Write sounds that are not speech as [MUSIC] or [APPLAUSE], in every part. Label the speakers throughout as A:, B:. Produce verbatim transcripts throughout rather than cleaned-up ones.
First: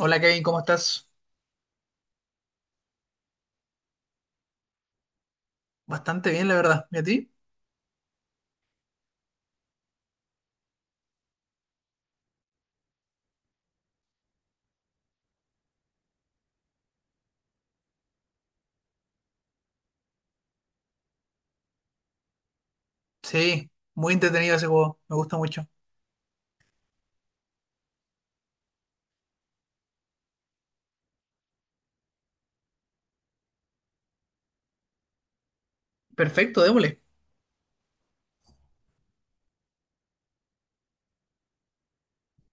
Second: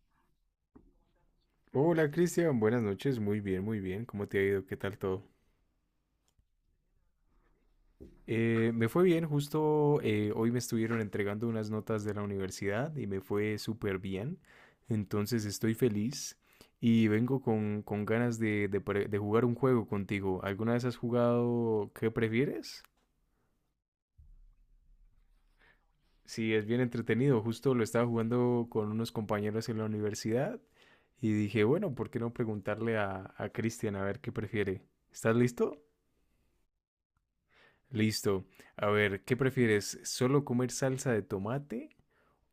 A: Hola Kevin, ¿cómo estás?
B: Hola Cristian, buenas noches, muy bien, muy bien, ¿cómo te ha ido? ¿Qué tal todo?
A: Bastante bien, la verdad. ¿Y a ti?
B: Eh, me fue bien, justo eh, hoy me estuvieron entregando unas notas de la universidad y me fue súper bien, entonces estoy feliz y vengo con, con ganas de, de pre- de jugar un juego contigo. ¿Alguna vez has jugado qué prefieres?
A: Sí, muy entretenido ese juego, me gusta mucho.
B: Sí, es bien entretenido, justo lo estaba jugando con unos compañeros en la universidad y dije, bueno, ¿por qué no preguntarle a, a Cristian a ver qué prefiere? ¿Estás listo?
A: Perfecto, démosle.
B: Listo. A ver, ¿qué prefieres? ¿Solo comer salsa de tomate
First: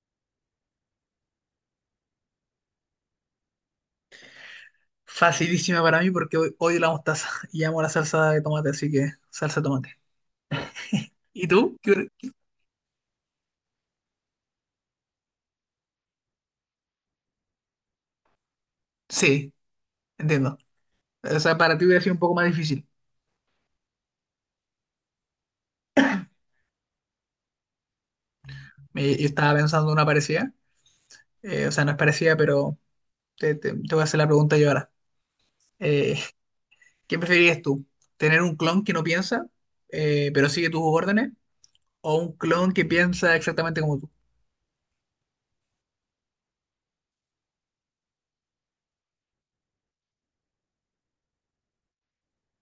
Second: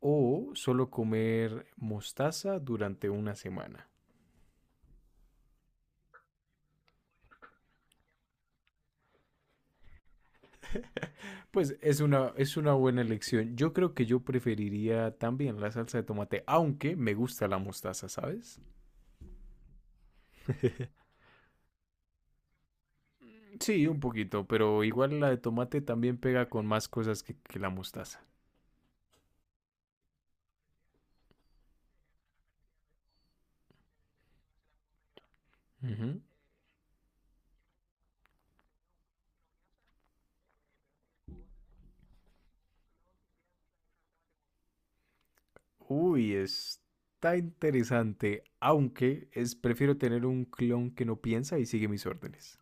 B: o solo comer mostaza durante una semana?
A: Facilísima para mí porque hoy odio la mostaza [LAUGHS] y amo la salsa de tomate, así que salsa de tomate. ¿Y tú?
B: Pues es
A: ¿Qué
B: una, es una buena elección. Yo creo que yo preferiría también la salsa de tomate, aunque me gusta la mostaza, ¿sabes?
A: Sí, entiendo.
B: [LAUGHS]
A: O sea, para ti hubiera sido un poco más difícil.
B: Sí, un poquito, pero igual la de tomate también pega con más cosas que, que la mostaza.
A: Me- yo estaba pensando en una parecida, eh, o sea, no es parecida, pero te, te- te voy a hacer la pregunta yo ahora. Eh,
B: Ujú.
A: ¿qué preferirías tú? ¿Tener un clon que no piensa, eh, pero sigue tus órdenes? ¿O un clon que piensa exactamente como tú?
B: Uy, está interesante, aunque es prefiero tener un clon que no piensa y sigue mis órdenes.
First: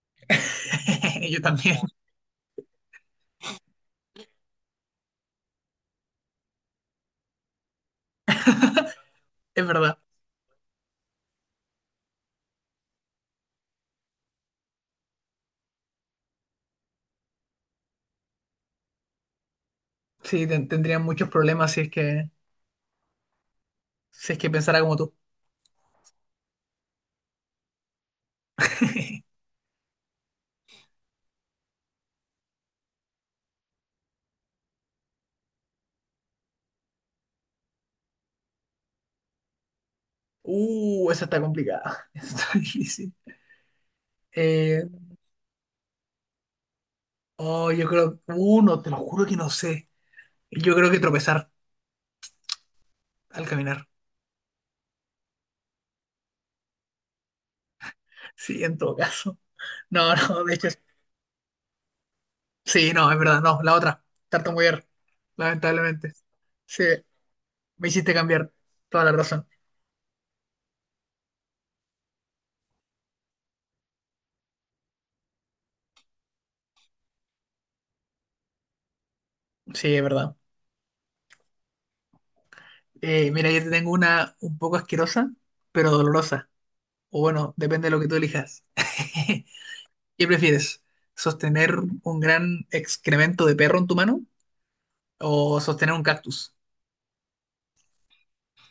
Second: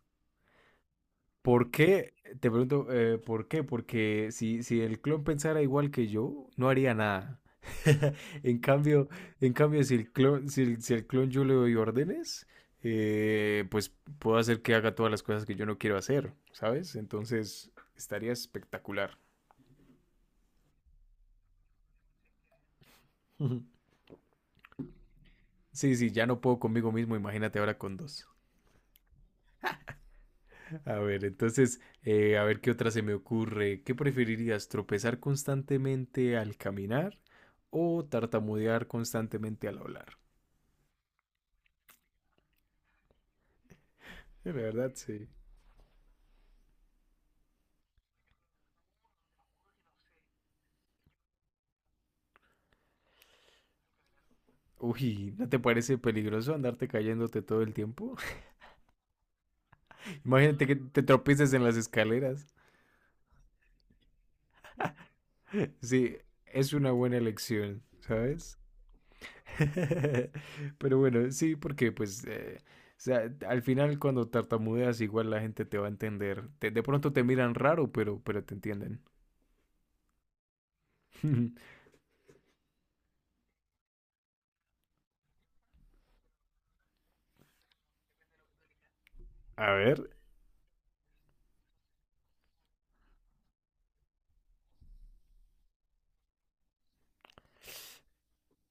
A: [LAUGHS] Yo
B: ¿Por
A: también,
B: qué? Te pregunto, eh, ¿por qué? Porque si, si el clon pensara igual que yo, no haría nada. [LAUGHS] En cambio, en
A: es
B: cambio, si
A: verdad.
B: el clon, si el, si el clon yo le doy órdenes, eh, pues puedo hacer que haga todas las cosas que yo no quiero hacer, ¿sabes? Entonces, estaría espectacular.
A: Sí, ten- tendría muchos problemas si es que,
B: [LAUGHS]
A: si es que pensara como tú.
B: Sí, sí, ya no puedo conmigo mismo, imagínate ahora con dos.
A: [LAUGHS]
B: A ver, entonces, eh, a ver qué otra se me ocurre. ¿Qué preferirías, tropezar constantemente al caminar o tartamudear constantemente al hablar?
A: Uh, esa está complicada. [LAUGHS] Esa está difícil.
B: Eh, La
A: Eh,
B: verdad, sí.
A: oh, yo creo, uno te lo juro que no sé. Yo creo que tropezar al caminar.
B: Uy, ¿no te parece peligroso andarte cayéndote todo el tiempo?
A: Sí, en todo caso. No, [LAUGHS]
B: [LAUGHS]
A: no, de
B: Imagínate
A: hecho,
B: que te tropieces en las escaleras.
A: sí, no, es verdad, no, la otra, tartamudear, lamentablemente.
B: Sí, es
A: Sí,
B: una buena elección,
A: me hiciste cambiar
B: ¿sabes?
A: toda la razón.
B: [LAUGHS] Pero bueno, sí, porque pues, eh, o sea, al final cuando tartamudeas igual la gente te va a entender. Te- de pronto te miran raro, pero, pero te entienden.
A: Sí, es verdad.
B: [LAUGHS]
A: Eh, mira, yo te tengo una un poco asquerosa, pero dolorosa. O bueno, depende de lo que tú elijas. [LAUGHS]
B: A ver,
A: ¿Qué prefieres? ¿Sostener un gran excremento de perro en tu mano o sostener un cactus?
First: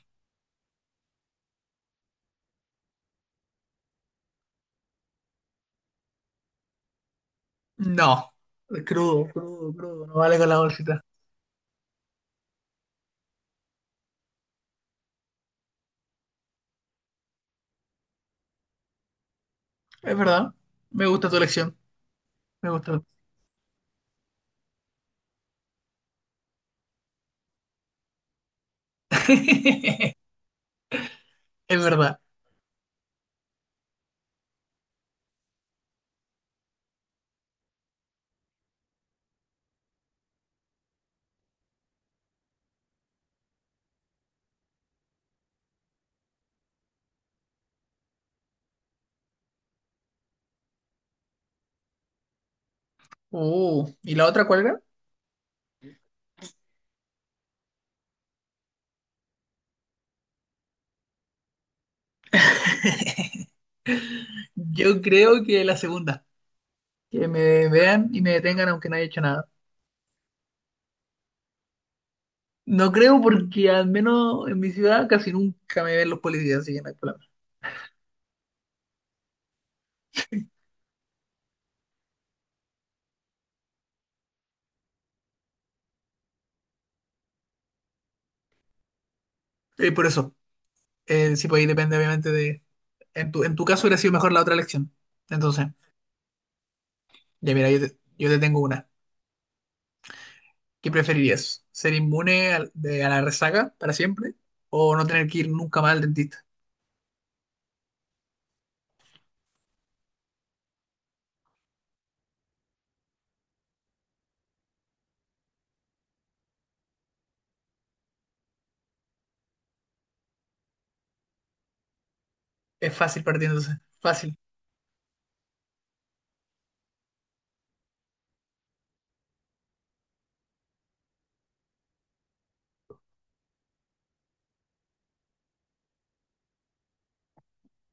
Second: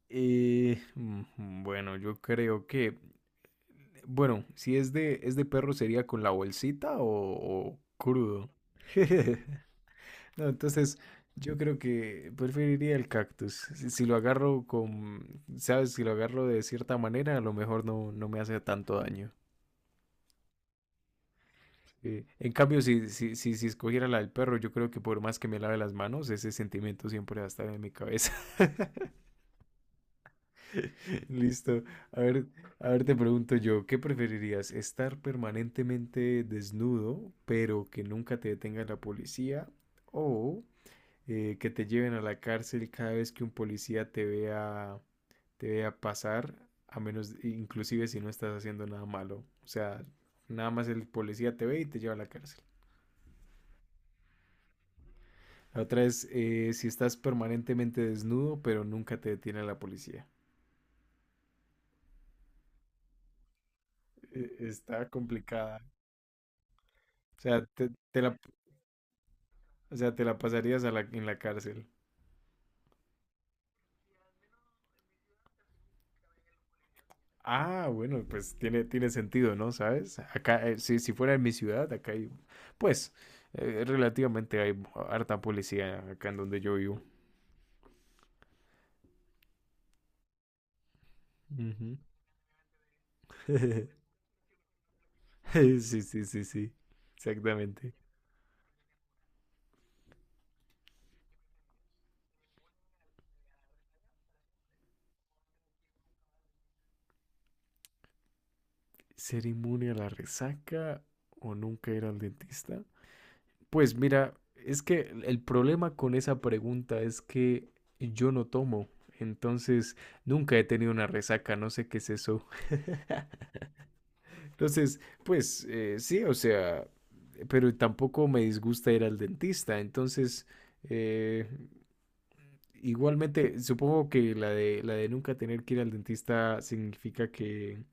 B: eh, mm, bueno, yo creo que, bueno, si es de, es de perro sería con la bolsita o, o
A: No,
B: crudo.
A: crudo,
B: [LAUGHS]
A: crudo, crudo, no vale
B: No,
A: con la
B: entonces
A: bolsita.
B: yo creo que preferiría el cactus. Si, si lo agarro con, sabes, si lo agarro de cierta manera, a lo mejor no, no me hace tanto daño.
A: Es verdad, me gusta tu elección,
B: Sí. En
A: me
B: cambio,
A: gustó.
B: si, si, si, si escogiera la del perro, yo creo que por más que me lave las manos, ese sentimiento siempre va a estar en mi cabeza.
A: [LAUGHS]
B: [LAUGHS]
A: Es
B: Listo.
A: verdad.
B: A ver, a ver, te pregunto yo, ¿qué preferirías? ¿Estar permanentemente desnudo, pero que nunca te detenga la policía? ¿O eh, que te lleven a la cárcel cada vez que un policía te vea, te vea pasar, a menos, inclusive si no estás haciendo nada malo? O sea, nada más el policía te ve y te lleva a la cárcel.
A: Uh, ¿y la otra cuál era?
B: La otra es eh, si estás permanentemente desnudo, pero nunca te detiene la policía.
A: [LAUGHS]
B: Eh,
A: Yo
B: Está
A: creo que la
B: complicada.
A: segunda, que
B: O sea,
A: me
B: te,
A: vean y
B: te
A: me
B: la,
A: detengan aunque no haya hecho nada.
B: O sea, te la pasarías a la, en la cárcel.
A: No creo porque al menos en mi ciudad casi nunca me ven los policías, así que no hay problema.
B: Ah, bueno, pues tiene, tiene sentido, ¿no? ¿Sabes? Acá, eh, si, si fuera en mi ciudad, acá hay, pues, eh, relativamente hay harta policía acá en donde yo vivo.
A: Y por eso. Eh, sí, pues ahí depende,
B: Ujú.
A: obviamente, de. En tu, en tu caso hubiera
B: [LAUGHS]
A: sido mejor la otra elección. Entonces,
B: Sí, sí, sí, sí,
A: ya mira, yo
B: exactamente.
A: te, yo te tengo una. ¿Qué preferirías? ¿Ser inmune al- de- a la resaca para siempre? ¿O no tener que ir nunca más al dentista?
B: ¿Ser inmune a la resaca o nunca ir al dentista? Pues mira, es que el el problema con esa pregunta es que yo no tomo, entonces nunca he tenido una resaca, no sé qué es eso.
A: Es fácil
B: [LAUGHS]
A: partiéndose. Fácil.
B: Entonces, pues eh, sí, o sea, pero tampoco me disgusta ir al dentista. Entonces, eh, igualmente, supongo que la de, la de nunca tener que ir al dentista significa que,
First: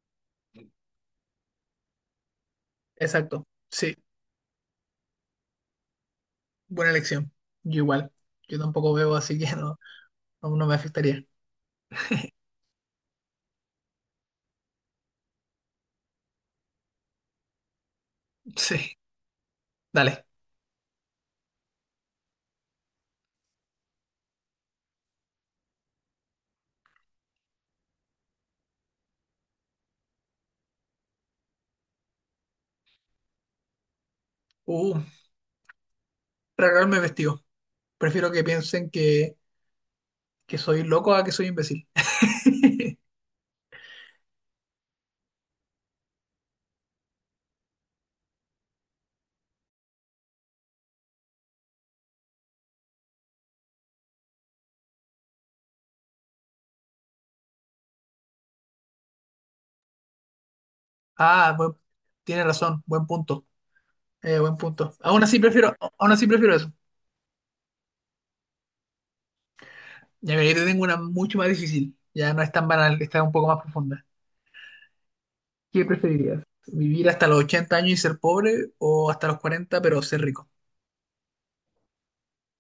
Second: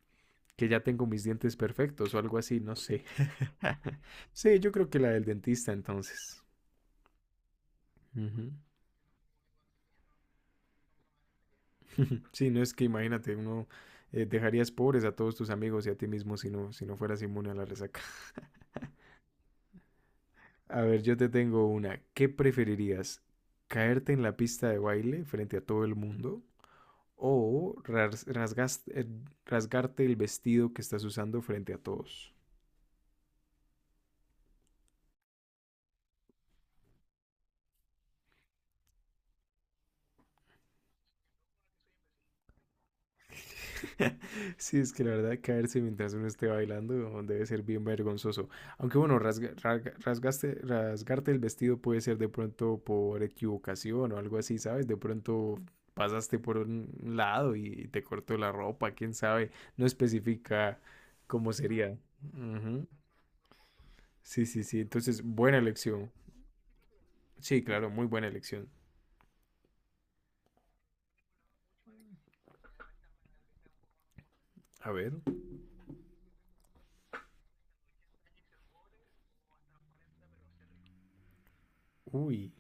B: que ya tengo mis dientes perfectos o algo así, no sé.
A: Exacto. Sí,
B: [LAUGHS] Sí, yo creo que la del dentista entonces.
A: buena elección. Yo igual.
B: Ujú.
A: Yo tampoco veo, así que no, no, no me afectaría.
B: [LAUGHS] Sí, no es que imagínate, uno eh, dejarías pobres a todos tus amigos y a ti mismo si no, si no fueras inmune a la resaca.
A: Sí, dale.
B: A ver, yo te tengo una. ¿Qué preferirías? ¿Caerte en la pista de baile frente a todo el mundo? ¿O ras- rasgas- eh, rasgarte el vestido que estás usando frente a todos?
A: Uh, regalarme vestido. Prefiero que piensen que, que soy loco a que soy imbécil. [LAUGHS]
B: [LAUGHS] Sí, es que la verdad caerse mientras uno esté bailando debe ser bien vergonzoso. Aunque bueno, rasga- rasga- rasgaste- rasgarte el vestido puede ser de pronto por equivocación o algo así, ¿sabes? De pronto pasaste por un lado y te cortó la ropa, quién sabe. No especifica cómo
A: Ah, buen-
B: sería.
A: tienes razón.
B: Ujú.
A: Buen punto. Eh,
B: Sí,
A: buen
B: sí, sí.
A: punto.
B: Entonces,
A: Aún así
B: buena
A: prefiero,
B: elección.
A: aún así prefiero eso.
B: Sí, claro, muy buena elección.
A: Ya mira, yo te tengo una mucho más difícil. Ya no es tan banal, está un poco más profunda.
B: A ver.
A: ¿Qué preferirías? ¿Vivir hasta los ochenta años y ser pobre o hasta los cuarenta pero ser rico?
B: Uy,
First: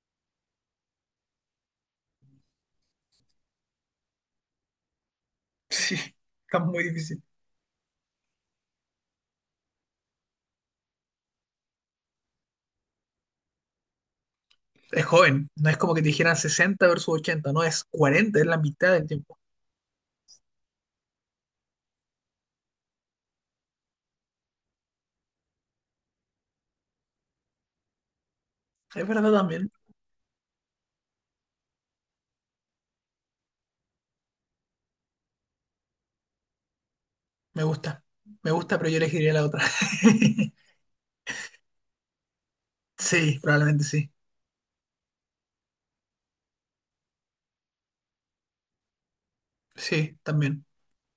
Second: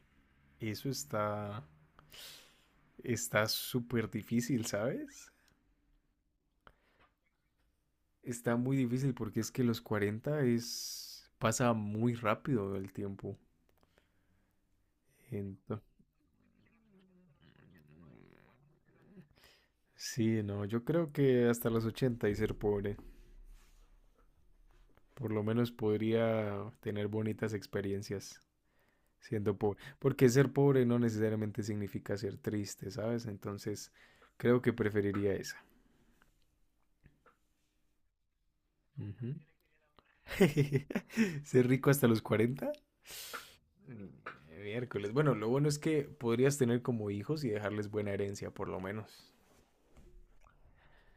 B: eso está, está súper difícil, ¿sabes?
A: Sí, está muy difícil.
B: Está muy difícil porque es que los cuarenta es... Pasa muy rápido el tiempo.
A: Es joven, no es
B: Ento-
A: como que te dijeran sesenta versus ochenta no, es cuarenta es la mitad del tiempo.
B: sí, no, yo creo que hasta los ochenta y ser pobre. Por lo menos podría tener bonitas experiencias
A: Es verdad
B: siendo
A: también,
B: pobre. Porque ser pobre no necesariamente significa ser triste, ¿sabes? Entonces, creo que preferiría esa.
A: me gusta. Me gusta, pero yo elegiría
B: Ujú.
A: la otra. [LAUGHS]
B: [LAUGHS] Ser rico hasta los cuarenta.
A: Sí, probablemente sí.
B: Mm, miércoles. Bueno, lo bueno es que podrías tener como hijos y dejarles buena herencia, por lo menos.
A: Sí, también.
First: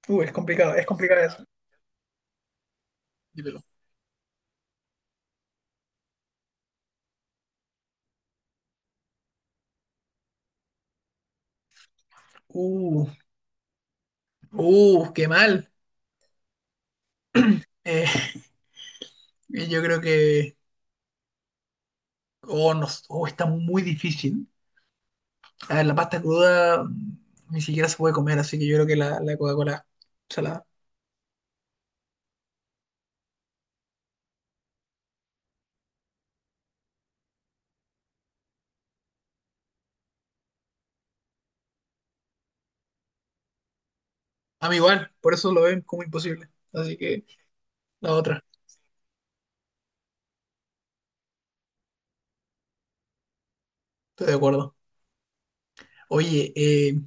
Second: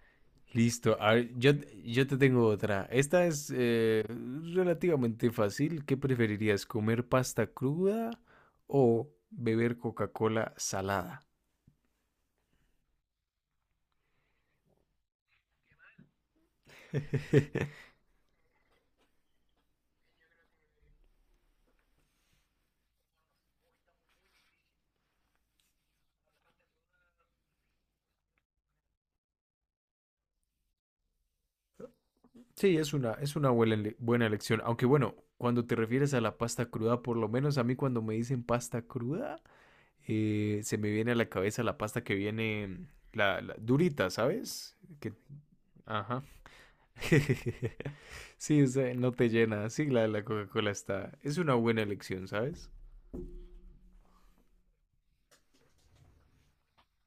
A: Uh, es complicado, es
B: Listo. A
A: complicado
B: ver,
A: eso.
B: yo, yo te tengo otra. Esta es
A: Dímelo.
B: eh, relativamente fácil. ¿Qué preferirías, comer pasta cruda o beber Coca-Cola salada?
A: Uh, uh, qué mal.
B: [LAUGHS]
A: Eh, Y Yo creo que oh, no, oh, está muy difícil. A ver, la pasta cruda mm, ni siquiera se puede comer, así que yo creo que la, la Coca-Cola salada.
B: Sí, es una, es una buena, ele- buena elección. Aunque bueno, cuando te refieres a la pasta cruda, por lo menos a mí cuando me dicen pasta cruda, eh, se me viene a la cabeza la pasta que viene, la, la durita,
A: A
B: ¿sabes?
A: mí igual,
B: Que,
A: por eso lo ven como
B: ajá.
A: imposible. Así que
B: [LAUGHS]
A: la otra,
B: Sí, o sea, no te llena. Sí, la de la Coca-Cola está. Es una buena elección, ¿sabes?
A: estoy de acuerdo. Oye, eh,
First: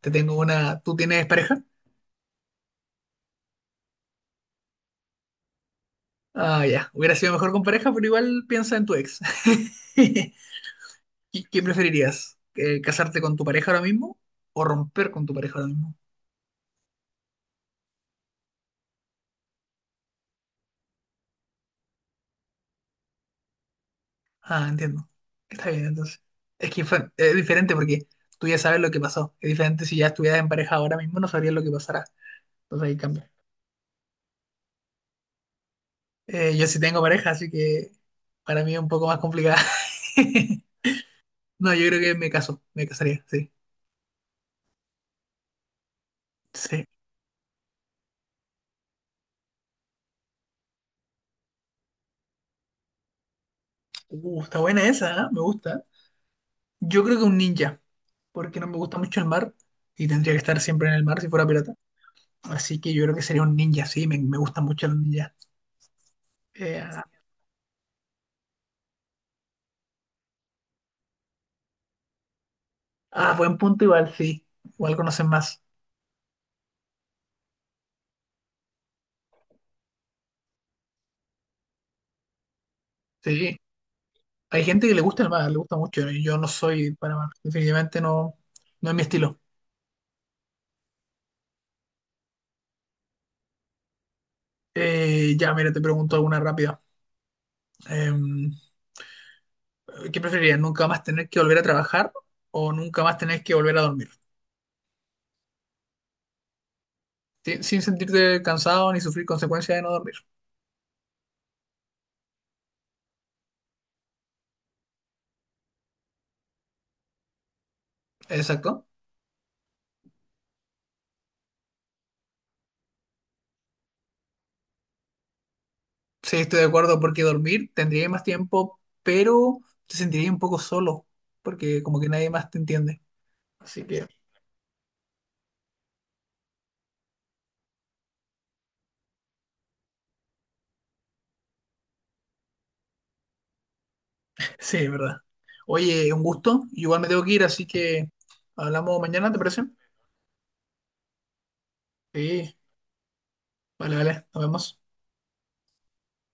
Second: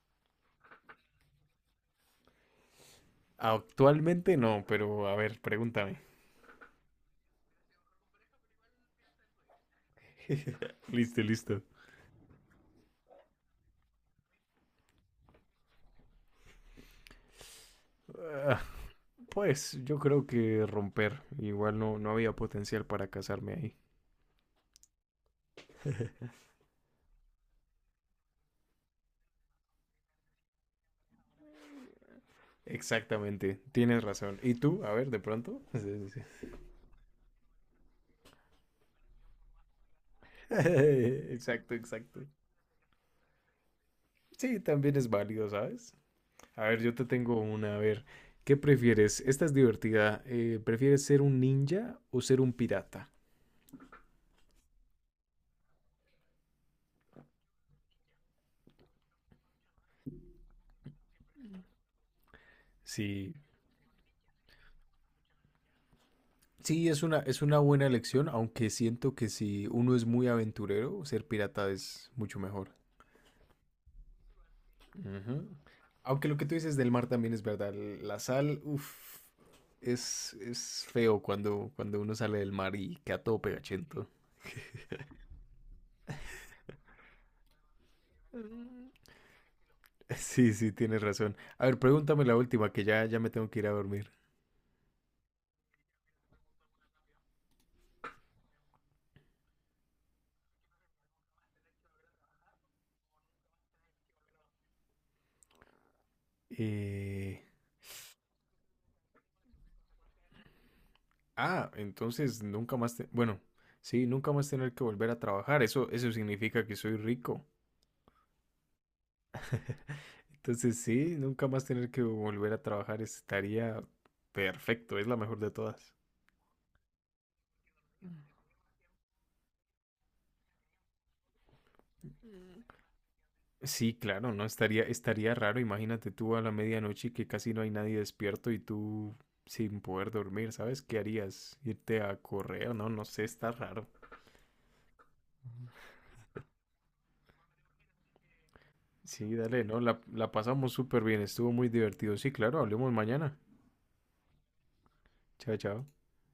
A: te tengo una. ¿Tú tienes pareja?
B: Actualmente no, pero a ver, pregúntame.
A: Ah, ya. Hubiera sido mejor con pareja, pero igual piensa en tu ex. [LAUGHS]
B: Listo,
A: ¿Y ¿Qué
B: listo.
A: preferirías? ¿Eh, ¿Casarte con tu pareja ahora mismo o romper con tu pareja ahora mismo?
B: Ah, pues yo creo que romper. Igual no, no había potencial para casarme ahí.
A: Ah, entiendo. Está bien, entonces. Es que fue- es diferente porque tú ya sabes lo que pasó. Es diferente si ya estuvieras en pareja ahora mismo, no sabrías lo que pasará. Entonces ahí cambia.
B: Exactamente, tienes razón. ¿Y tú? A ver, de pronto. [LAUGHS] Sí, sí, sí.
A: Eh, yo sí tengo pareja, así que para mí es un poco más complicada.
B: [LAUGHS]
A: [LAUGHS] No,
B: Exacto,
A: yo creo que
B: exacto.
A: me caso, me casaría, sí.
B: Sí, también es válido, ¿sabes? A ver,
A: Sí.
B: yo te tengo una. A ver, ¿qué prefieres? Esta es divertida. Eh, ¿prefieres ser un ninja o ser un pirata?
A: Uh, está buena esa, ¿eh? Me gusta. Yo creo que un ninja, porque no me gusta mucho el mar y tendría que estar siempre en el mar si fuera pirata. Así que yo creo que
B: Sí,
A: sería un ninja, sí, me, me gustan mucho los ninjas. Eh,
B: sí, es
A: ah,
B: una, es una buena elección, aunque siento que si uno es muy aventurero, ser pirata es mucho mejor.
A: ah, buen punto igual, sí. Igual conocen
B: Ujú.
A: más.
B: Aunque lo que tú dices del mar también es verdad. La sal, uff, es, es feo cuando, cuando uno sale del mar y queda
A: Sí,
B: todo
A: sí.
B: pegachento.
A: Hay gente que le gusta el mar, le gusta mucho. Yo no soy para mar, definitivamente no, no
B: Mm.
A: es mi
B: [LAUGHS]
A: estilo.
B: Sí, sí, tienes razón. A ver, pregúntame la última, que ya, ya me tengo que ir a dormir.
A: Eh, ya, mira, te pregunto alguna rápida. Eh, ¿qué preferirías? ¿Nunca más tener que volver a trabajar o nunca más tener que volver a dormir?
B: Eh,
A: Sin sin sentirte cansado ni sufrir consecuencias de no dormir.
B: Ah, entonces nunca más... te- bueno, sí, nunca más tener que volver a trabajar. Eso, eso significa que soy rico.
A: Exacto.
B: Entonces sí, nunca más tener que volver a trabajar estaría perfecto, es la mejor de todas.
A: Sí, estoy de acuerdo porque dormir tendría más tiempo, pero te sentiría un poco solo porque como que nadie más te entiende. Así
B: Sí,
A: que
B: claro, no, estaría, estaría raro, imagínate tú a la medianoche que casi no hay nadie despierto y tú sin poder dormir, ¿sabes? ¿Qué harías? ¿Irte a correr? No, no sé, está raro.
A: sí, es verdad. Oye, un gusto. Igual me tengo que ir, así que hablamos mañana,
B: Sí,
A: ¿te parece?
B: dale, no, la, la pasamos súper bien, estuvo muy divertido. Sí,
A: Sí,
B: claro, hablemos mañana.
A: vale, vale, nos vemos.
B: Chao, chao.